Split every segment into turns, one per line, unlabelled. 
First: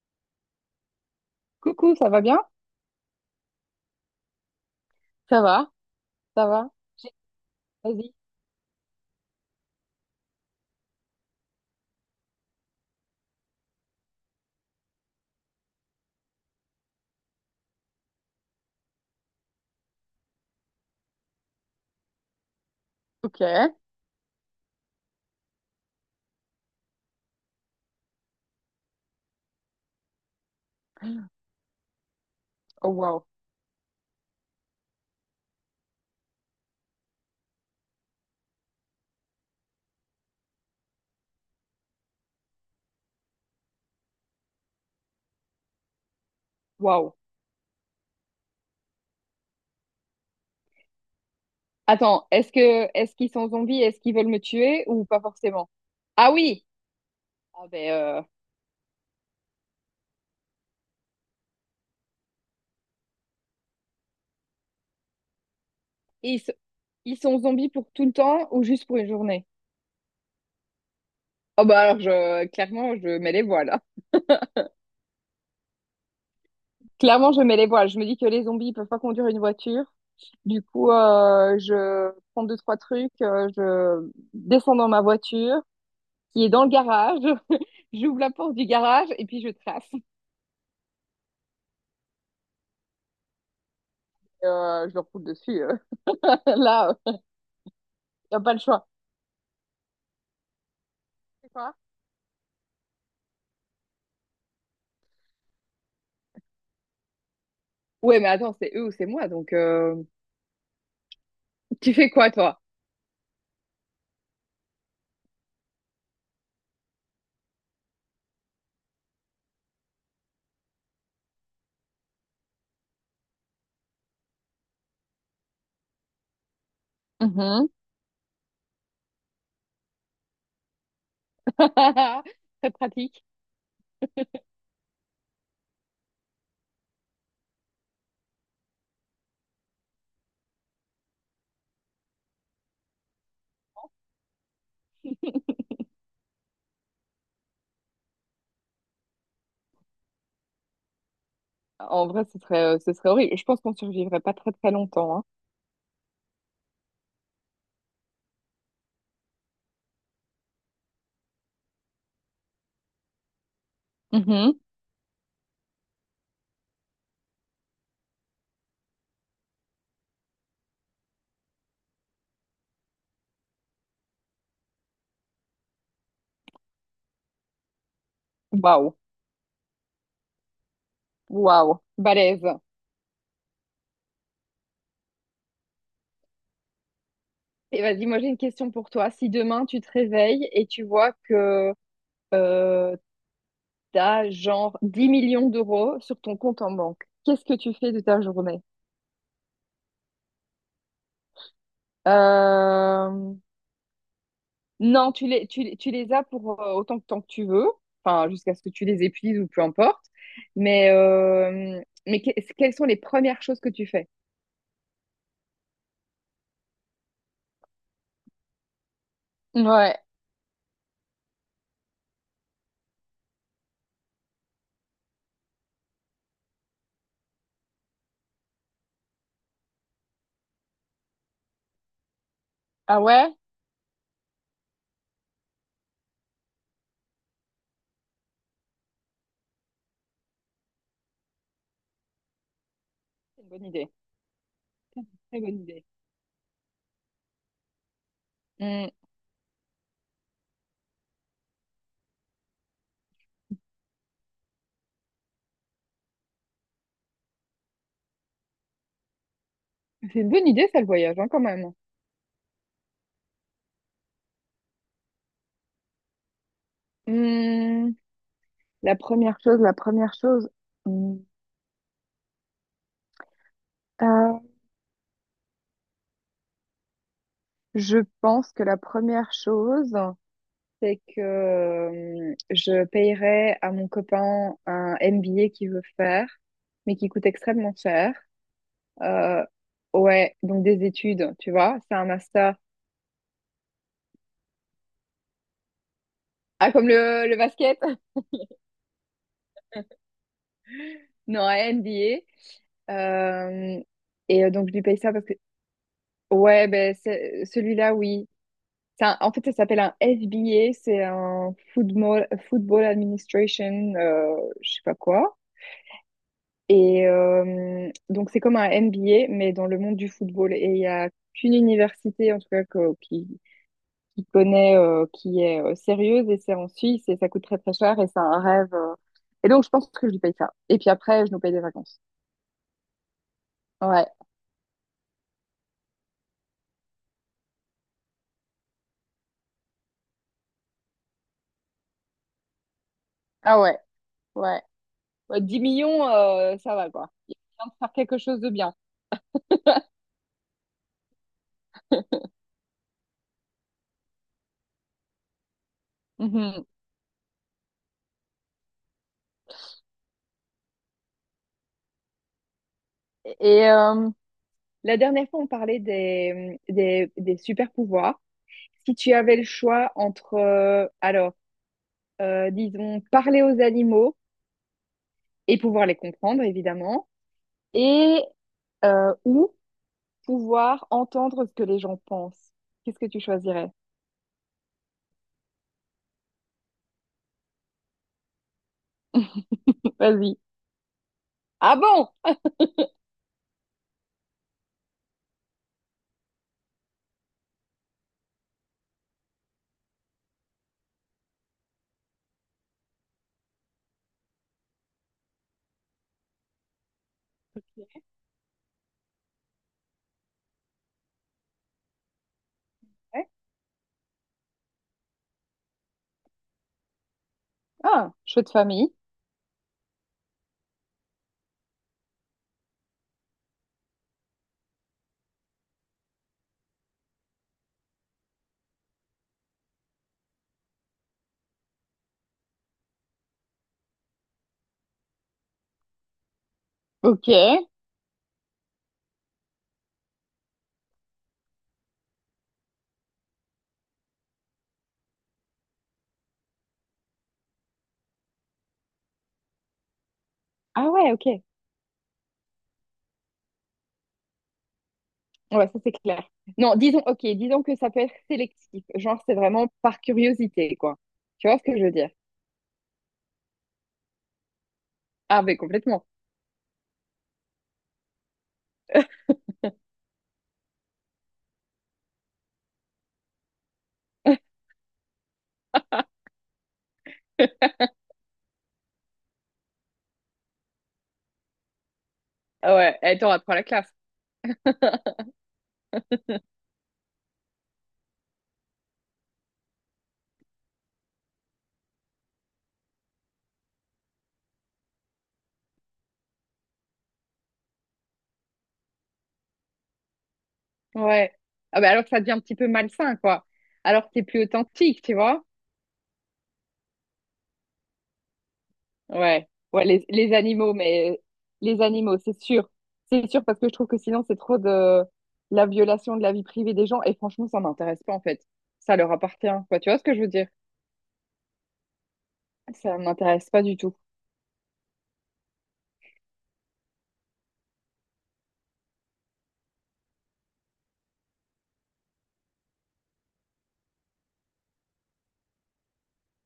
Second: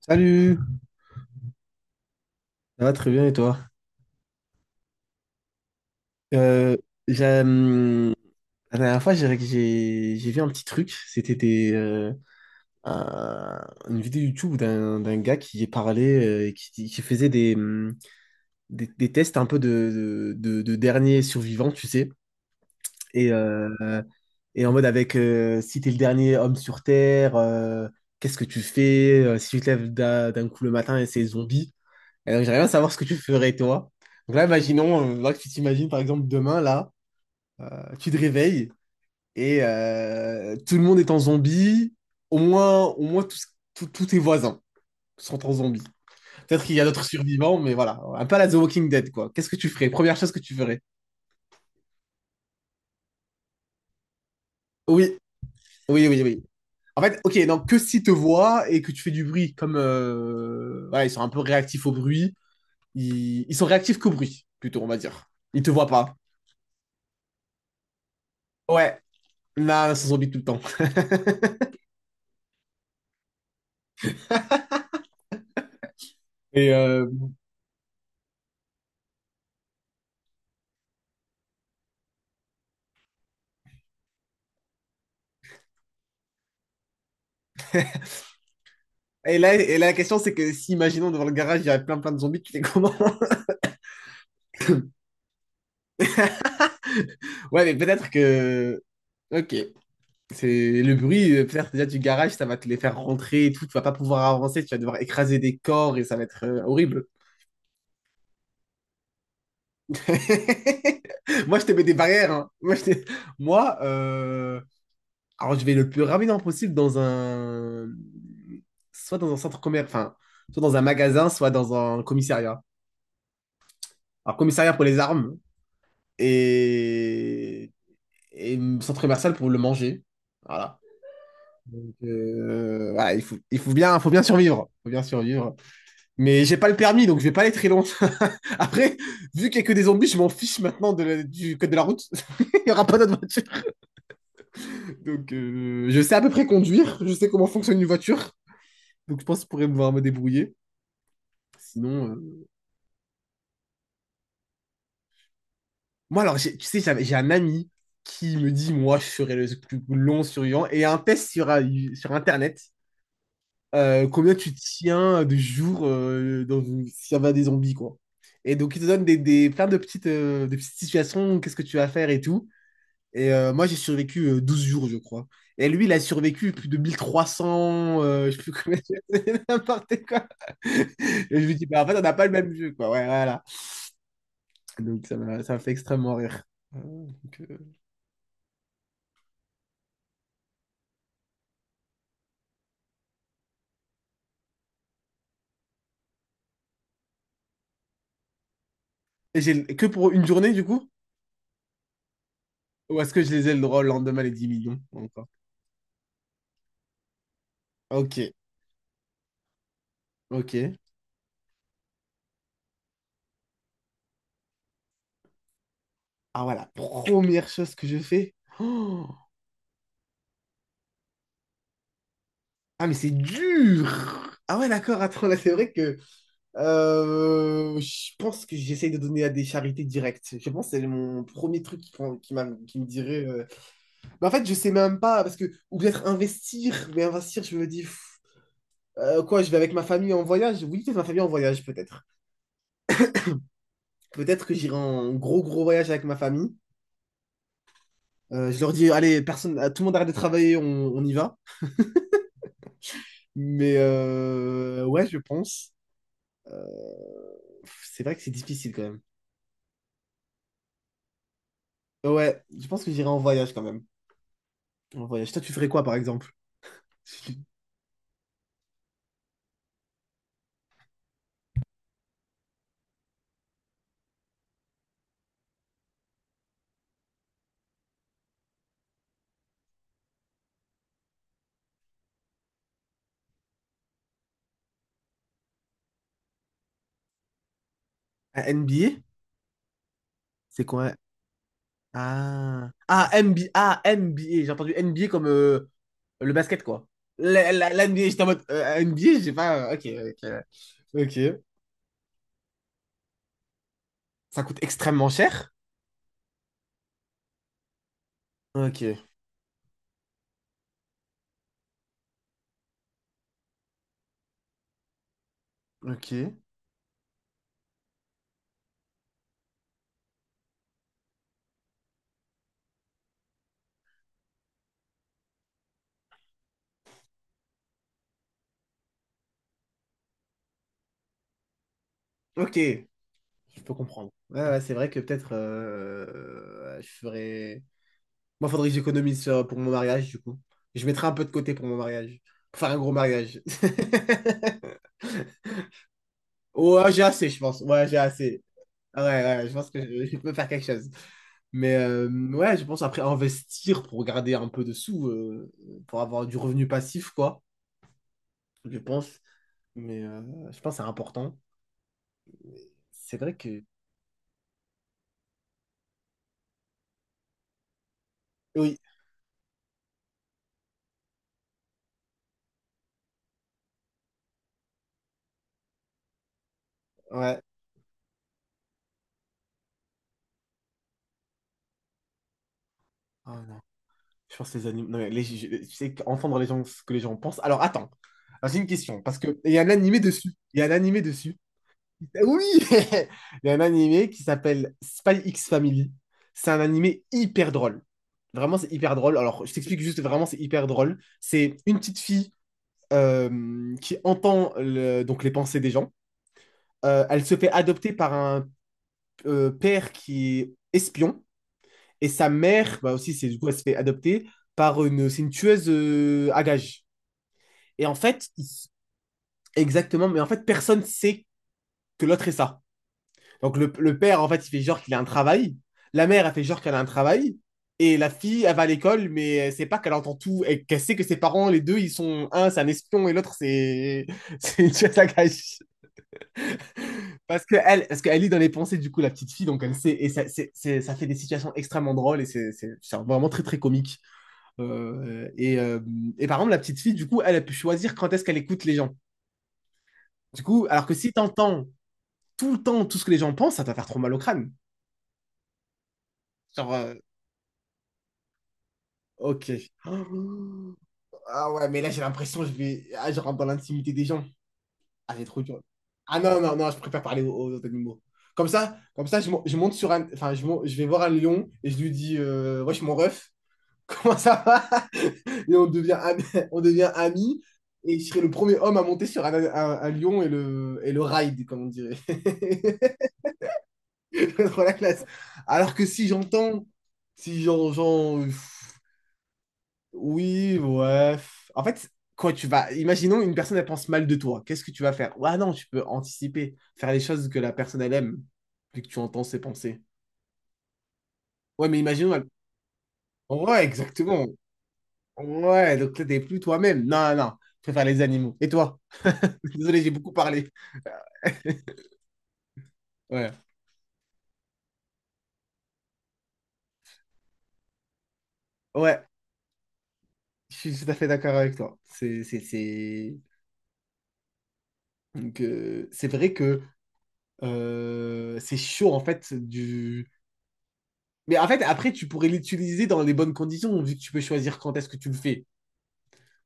Salut,
Coucou, ça va bien?
ça va très bien et toi?
Ça va, ça va,
Euh, j'ai,
vas-y.
hum, la dernière fois, j'ai vu un petit truc. C'était une vidéo YouTube d'un gars qui parlait, et qui faisait des tests un peu de dernier survivant, tu sais. Et,
Ok.
euh, et en mode avec, si t'es le dernier homme sur Terre, qu'est-ce que tu fais? Si tu te lèves d'un coup le matin et c'est zombie. Et donc, j'aimerais bien
Oh
savoir ce que tu
waouh,
ferais, toi. Donc là, imaginons, là, que tu t'imagines, par exemple, demain, là, tu te réveilles et, tout le monde est en zombie. Au moins, tous tes voisins sont en zombie. Peut-être qu'il y a d'autres
waouh.
survivants, mais voilà. Un peu à la The Walking Dead, quoi. Qu'est-ce que tu ferais? Première chose que tu ferais.
Attends, est-ce qu'ils sont zombies? Est-ce qu'ils veulent me tuer ou
Oui,
pas forcément?
oui, oui,
Ah
oui.
oui.
En fait, ok,
Ah
donc que
ben
s'ils te
euh,
voient et que tu fais du bruit, comme, voilà, ils sont un peu réactifs au bruit. Ils sont réactifs qu'au bruit, plutôt, on va dire. Ils te voient pas.
ils, s- ils sont zombies pour tout le temps ou juste pour
Ouais,
une journée?
là, ils sont zombies tout le temps.
Oh bah alors je clairement je mets les voiles.
Et, euh,
Clairement je mets les voiles. Je me dis que les zombies ils peuvent pas conduire une voiture. Du coup je prends deux trois trucs, je descends dans ma voiture qui est dans le garage. J'ouvre la porte du garage et
et
puis je
là, et là,
trace.
la question, c'est que si, imaginons, devant le garage, il y a plein plein de zombies, tu fais comment?
Je leur roule dessus. Là,
Ouais, mais peut-être
il n'y a pas le
que.
choix.
Ok. C'est le bruit,
C'est
peut-être
quoi?
déjà du garage, ça va te les faire rentrer et tout, tu vas pas pouvoir avancer, tu vas devoir écraser des corps et ça va être, horrible.
Ouais, mais attends, c'est eux ou c'est moi, donc
Moi, je te mets des
tu fais
barrières.
quoi,
Hein.
toi?
Moi, alors je vais le plus rapidement possible dans un. Soit dans un centre commercial, enfin, soit dans un magasin, soit dans un commissariat. Alors, commissariat pour les armes,
Mhm.
et, et centre commercial pour le manger. Voilà. Donc,
Très
voilà, il
pratique.
faut, il faut bien, faut bien survivre. Faut bien survivre. Mais j'ai pas le permis, donc je vais pas aller très loin. Après, vu qu'il y a que des zombies, je m'en fiche maintenant du code de la route. Il y aura pas d'autre voiture. Donc, je sais à peu près conduire. Je sais comment fonctionne une voiture. Donc, je pense que je pourrais pouvoir me débrouiller.
En
Sinon,
vrai, ce serait horrible. Je pense qu'on survivrait pas très très longtemps, hein.
moi, alors, tu sais, j'ai un ami qui me dit, moi, je serai le plus long survivant. Et il y a un test sur Internet, combien tu
Mhm.
tiens de jours, s'il y avait des zombies, quoi. Et donc, ils te donnent plein de petites, des petites situations, qu'est-ce que tu vas faire et tout. Et, moi, j'ai survécu, 12 jours, je crois. Et lui, il a survécu plus de 1300, je sais plus combien,
Waouh,
c'est n'importe quoi. Et je lui dis,
waouh.
bah, en fait, on n'a pas le même
Balèze.
jeu, quoi. Ouais, voilà. Donc, ça m'a fait extrêmement rire. Ah, donc,
Et vas-y, moi j'ai une question pour toi. Si demain tu te réveilles et tu vois que euh, t'as genre 10 millions d'euros sur ton compte en banque. Qu'est-ce que tu fais de ta journée?
et j'ai que pour une journée, du coup? Ou est-ce que je
Euh,
les ai le droit le lendemain, les 10 millions
Non,
encore?
tu les as pour autant de temps que tu veux, enfin,
Ok,
jusqu'à ce que tu les épuises ou peu importe.
ok.
Mais, mais que- quelles sont les premières choses que tu fais?
Ah ouais, la première chose que je fais. Oh,
Ouais.
ah, mais c'est dur. Ah ouais, d'accord, attends, là c'est vrai que, je pense que j'essaye de donner à des charités directes. Je pense que c'est mon premier truc qui me
Ah
dirait.
ouais?
Mais en fait, je sais même pas, parce que. Ou peut-être investir, mais investir, je me dis, quoi, je vais avec ma famille en voyage? Oui, peut-être ma famille en voyage, peut-être.
C'est une bonne idée.
Peut-être que j'irai en
Très
gros,
bonne
gros
idée.
voyage avec ma famille. Je leur dis,
Hmm.
allez, personne, tout le monde arrête de travailler, on y va. Mais, ouais, je pense. C'est vrai que c'est difficile quand même.
C'est une bonne idée, ça, le voyage, hein, quand même.
Ouais, je pense que j'irai en voyage quand même. En voyage. Toi, tu ferais quoi par exemple?
Hmm, la première chose, la première chose. hmm, euh, je pense que la première chose, c'est que je payerais à mon copain un MBA qu'il veut faire, mais qui coûte extrêmement cher.
Un NBA?
Euh, ouais, donc
C'est
des
quoi?
études, tu vois, c'est un master.
Ah, ah, NBA, ah, NBA. J'ai entendu NBA comme, le basket
Ah,
quoi.
comme le basket?
La NBA, j'étais en mode, NBA, j'ai pas. Ok, ok. Ok.
Non, un MBA. Euh,
Ça
et
coûte
donc, je lui paye
extrêmement
ça parce que,
cher.
ouais, ben, celui-là, oui.
Ok,
En fait, ça s'appelle un FBA, c'est un Football, Football Administration, je sais pas quoi.
ok.
Et donc, c'est comme un MBA, mais dans le monde du football. Et il y a qu'une université, en tout cas, qui connaît, qui est sérieuse, et c'est en Suisse, et ça coûte très très cher, et c'est un rêve. Et donc, je pense que je lui paye ça. Et puis après, je nous paye des vacances.
Ok, je peux
Ouais.
comprendre. Ouais, ouais, c'est vrai que peut-être, je ferais. Moi, faudrait que j'économise, pour mon mariage, du coup. Je mettrai un peu de côté pour mon mariage. Pour faire un gros mariage.
Ah ouais, ouais. Ouais, 10 millions, ça va,
Ouais, j'ai
quoi.
assez,
Il
je
est
pense.
bien de
Ouais,
faire
j'ai
quelque chose
assez.
de bien.
Ouais, ouais, ouais, je pense que je peux faire quelque chose. Mais, ouais, je pense après investir pour garder un peu de sous, pour avoir du
Mhm.
revenu passif, quoi. Je pense. Mais, je pense que c'est important. C'est vrai que.
Et la dernière fois, on parlait des, des super pouvoirs.
Oui,
Si tu avais le choix entre alors, disons, parler aux animaux et pouvoir les comprendre, évidemment,
ouais.
et ou pouvoir entendre ce que les gens pensent. Qu'est-ce que tu
Oh, non.
choisirais?
Je pense que les animaux. Non, mais tu sais qu'entendre les gens, ce que les gens pensent. Alors attends. Alors, j'ai une question, parce que il y a un animé dessus.
Vas-y.
Il y a un animé dessus.
Ah bon?
Oui! Il y a un animé qui s'appelle Spy X Family. C'est un animé hyper drôle. Vraiment, c'est hyper drôle. Alors, je t'explique juste, vraiment, c'est hyper drôle. C'est une petite fille, qui entend donc les pensées des gens. Elle se fait adopter par un, père qui est espion. Et sa mère, bah aussi,
Ouais.
c'est du coup, elle se fait adopter par une, c'est une tueuse, à gages. Et en
Ah,
fait,
choix de famille.
exactement, mais en fait, personne sait que l'autre est ça. Donc le père, en fait, il fait genre qu'il a un travail. La mère, elle fait genre qu'elle a un travail. Et la fille, elle va à l'école, mais elle sait pas qu'elle entend tout et qu'elle sait que ses parents, les deux, ils sont un, c'est un espion et l'autre, c'est c'est une tueuse à gages.
Ok.
Parce que elle, parce qu'elle lit dans les pensées du coup la petite fille, donc elle sait et ça, ça fait des situations extrêmement drôles et c'est vraiment très très comique. Euh, et, euh, et par exemple, la petite fille, du coup, elle a pu choisir quand est-ce qu'elle écoute les gens. Du coup, alors
Ah
que si
ouais, ok.
t'entends tout le temps tout ce que les gens pensent, ça va faire trop mal au crâne.
Ouais, ça c'est clair.
Genre,
Non, disons, ok, disons que ça peut être sélectif. Genre, c'est
ok.
vraiment par curiosité, quoi. Tu
Ah
vois ce
ouais,
que
mais
je
là,
veux
j'ai
dire?
l'impression que je vais. Ah, je rentre dans l'intimité des gens. Ah, c'est
Ah,
trop
mais
dur.
complètement.
Ah non, non, non, je préfère parler aux autres animaux. Comme ça je monte sur un. Enfin, je vais voir un lion et je lui dis, Wesh, mon ref. Comment ça va? Et on devient, ami- on devient amis. Et je serai le premier homme à monter sur un lion et le ride, comme on dirait.
Ah ouais, attends, apprends la classe.
Trop la classe. Alors que si j'entends, si j'en, j'en- Oui, ouais. pff. En fait, quand tu vas. Imaginons une personne, elle pense mal de toi. Qu'est-ce que tu vas faire? Ouais, non, tu peux anticiper, faire les choses que la personne, elle aime, vu que tu entends ses pensées.
Ouais.
Ouais, mais
Ah, mais alors que
imaginons.
ça
Elle-
devient un petit peu malsain, quoi.
Ouais,
Alors que t'es
exactement.
plus authentique, tu vois?
Ouais, donc là, t'es plus toi-même. Non, non, non. Je préfère les animaux. Et toi? Je
Ouais,
suis désolé,
ouais,
j'ai beaucoup
les
parlé.
animaux, mais les animaux, c'est sûr. C'est
Ouais,
sûr parce que je trouve que sinon c'est trop de la violation de la vie privée des gens et franchement ça m'intéresse pas en fait. Ça
ouais,
leur appartient, quoi. Tu vois ce que je veux dire?
je suis tout à fait d'accord avec toi. C'est,
Ça
c'est.
m'intéresse pas du tout.
Donc, c'est vrai que, c'est chaud en fait du. Mais en fait, après, tu pourrais l'utiliser dans les bonnes conditions, vu que tu peux choisir quand est-ce que tu le fais.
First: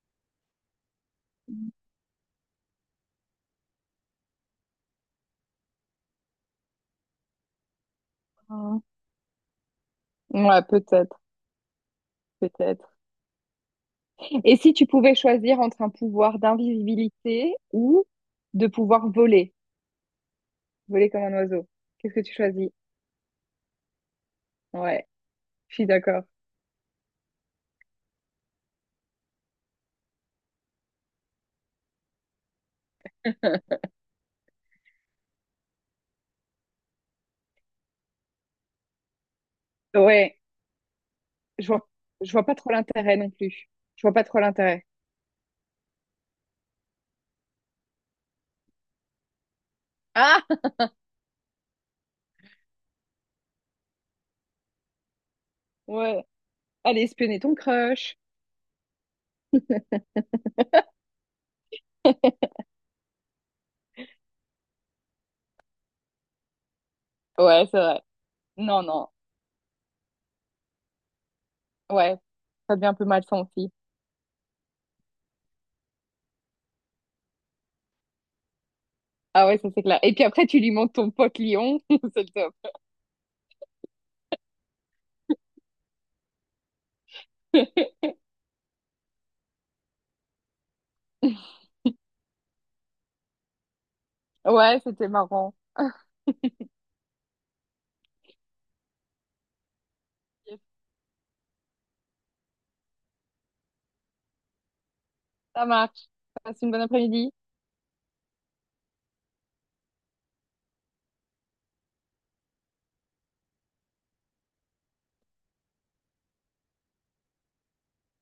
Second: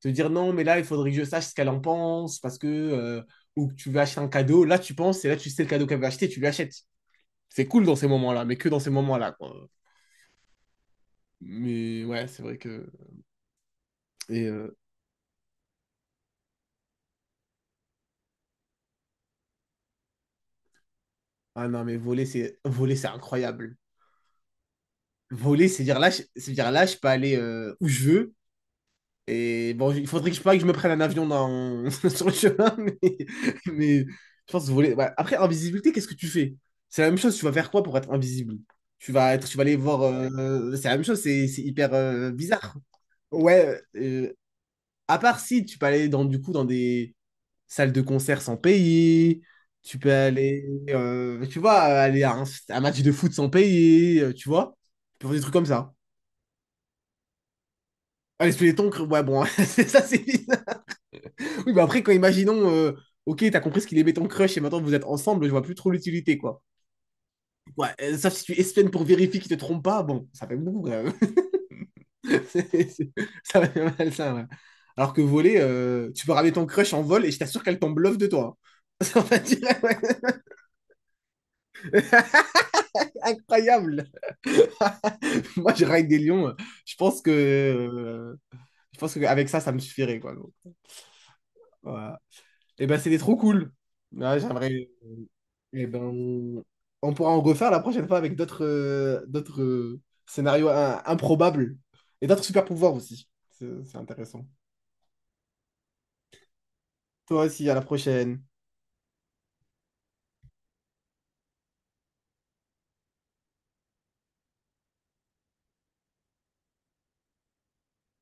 Te dire non, mais là, il faudrait que je sache ce qu'elle
Mhm.
en pense, parce que. Ou que tu veux acheter un cadeau. Là, tu penses, et là, tu sais le cadeau qu'elle veut acheter, tu lui achètes. C'est cool dans ces moments-là, mais que dans ces moments-là, quoi.
Ouais, peut-être,
Mais ouais, c'est vrai que.
peut-être.
Et,
Et si tu pouvais choisir entre un pouvoir d'invisibilité ou de pouvoir voler, voler comme un oiseau,
ah non, mais
qu'est-ce que tu choisis?
voler, c'est incroyable.
Ouais,
Voler,
je
c'est
suis
dire là,
d'accord.
c'est dire là, je peux aller, où je veux. Et bon, il faudrait pas que je me prenne un avion dans, sur le chemin, mais, mais je pense voler. Ouais. Après, invisibilité, qu'est-ce que tu fais? C'est la même chose, tu vas faire quoi pour être invisible? Tu vas aller voir.
Ouais,
C'est la même chose, c'est
je vois,
hyper,
je vois pas trop
bizarre.
l'intérêt non plus.
Ouais,
Je vois pas trop l'intérêt.
à part si tu peux aller dans, du coup, dans des salles de concert sans payer, tu peux aller, tu vois, aller à un match de foot sans payer, tu vois, tu peux faire des trucs comme ça.
Ouais. Allez, espionner ton crush.
Ah, les squelettons, ouais, bon, c'est ça, c'est bizarre. Oui, bah après, quand imaginons, ok, t'as compris ce qu'il est béton crush et maintenant vous êtes ensemble, je vois plus trop l'utilité, quoi.
Ouais, c'est
Ouais,
vrai.
sauf si tu
Non,
espènes pour
non.
vérifier qu'il te trompe pas, bon, ça fait beaucoup, quand même.
Ouais.
C'est-
Ça devient un peu
c'est-
malsain
Ça
aussi.
fait mal, ça, ouais. Alors que voler, tu peux ramener ton crush en vol et je t'assure qu'elle tombe bluff de toi. Hein. Ça va
Ah
dire,
ouais, ça c'est
ouais.
clair. Et puis après, tu lui montres ton pote lion. C'est le top.
Incroyable! Moi, je raille des lions, je pense que, je pense qu'avec ça, ça me suffirait, quoi. Donc, voilà. Et ben, c'était trop cool. Ouais,
Ouais,
j'aimerais.
c'était marrant.
Eh ben, on pourra en refaire la prochaine fois avec d'autres, d'autres,
Yes.
scénarios, improbables et d'autres super pouvoirs aussi. C'est intéressant.
Ça marche. Passe une bonne après-midi.
Toi aussi, à la prochaine.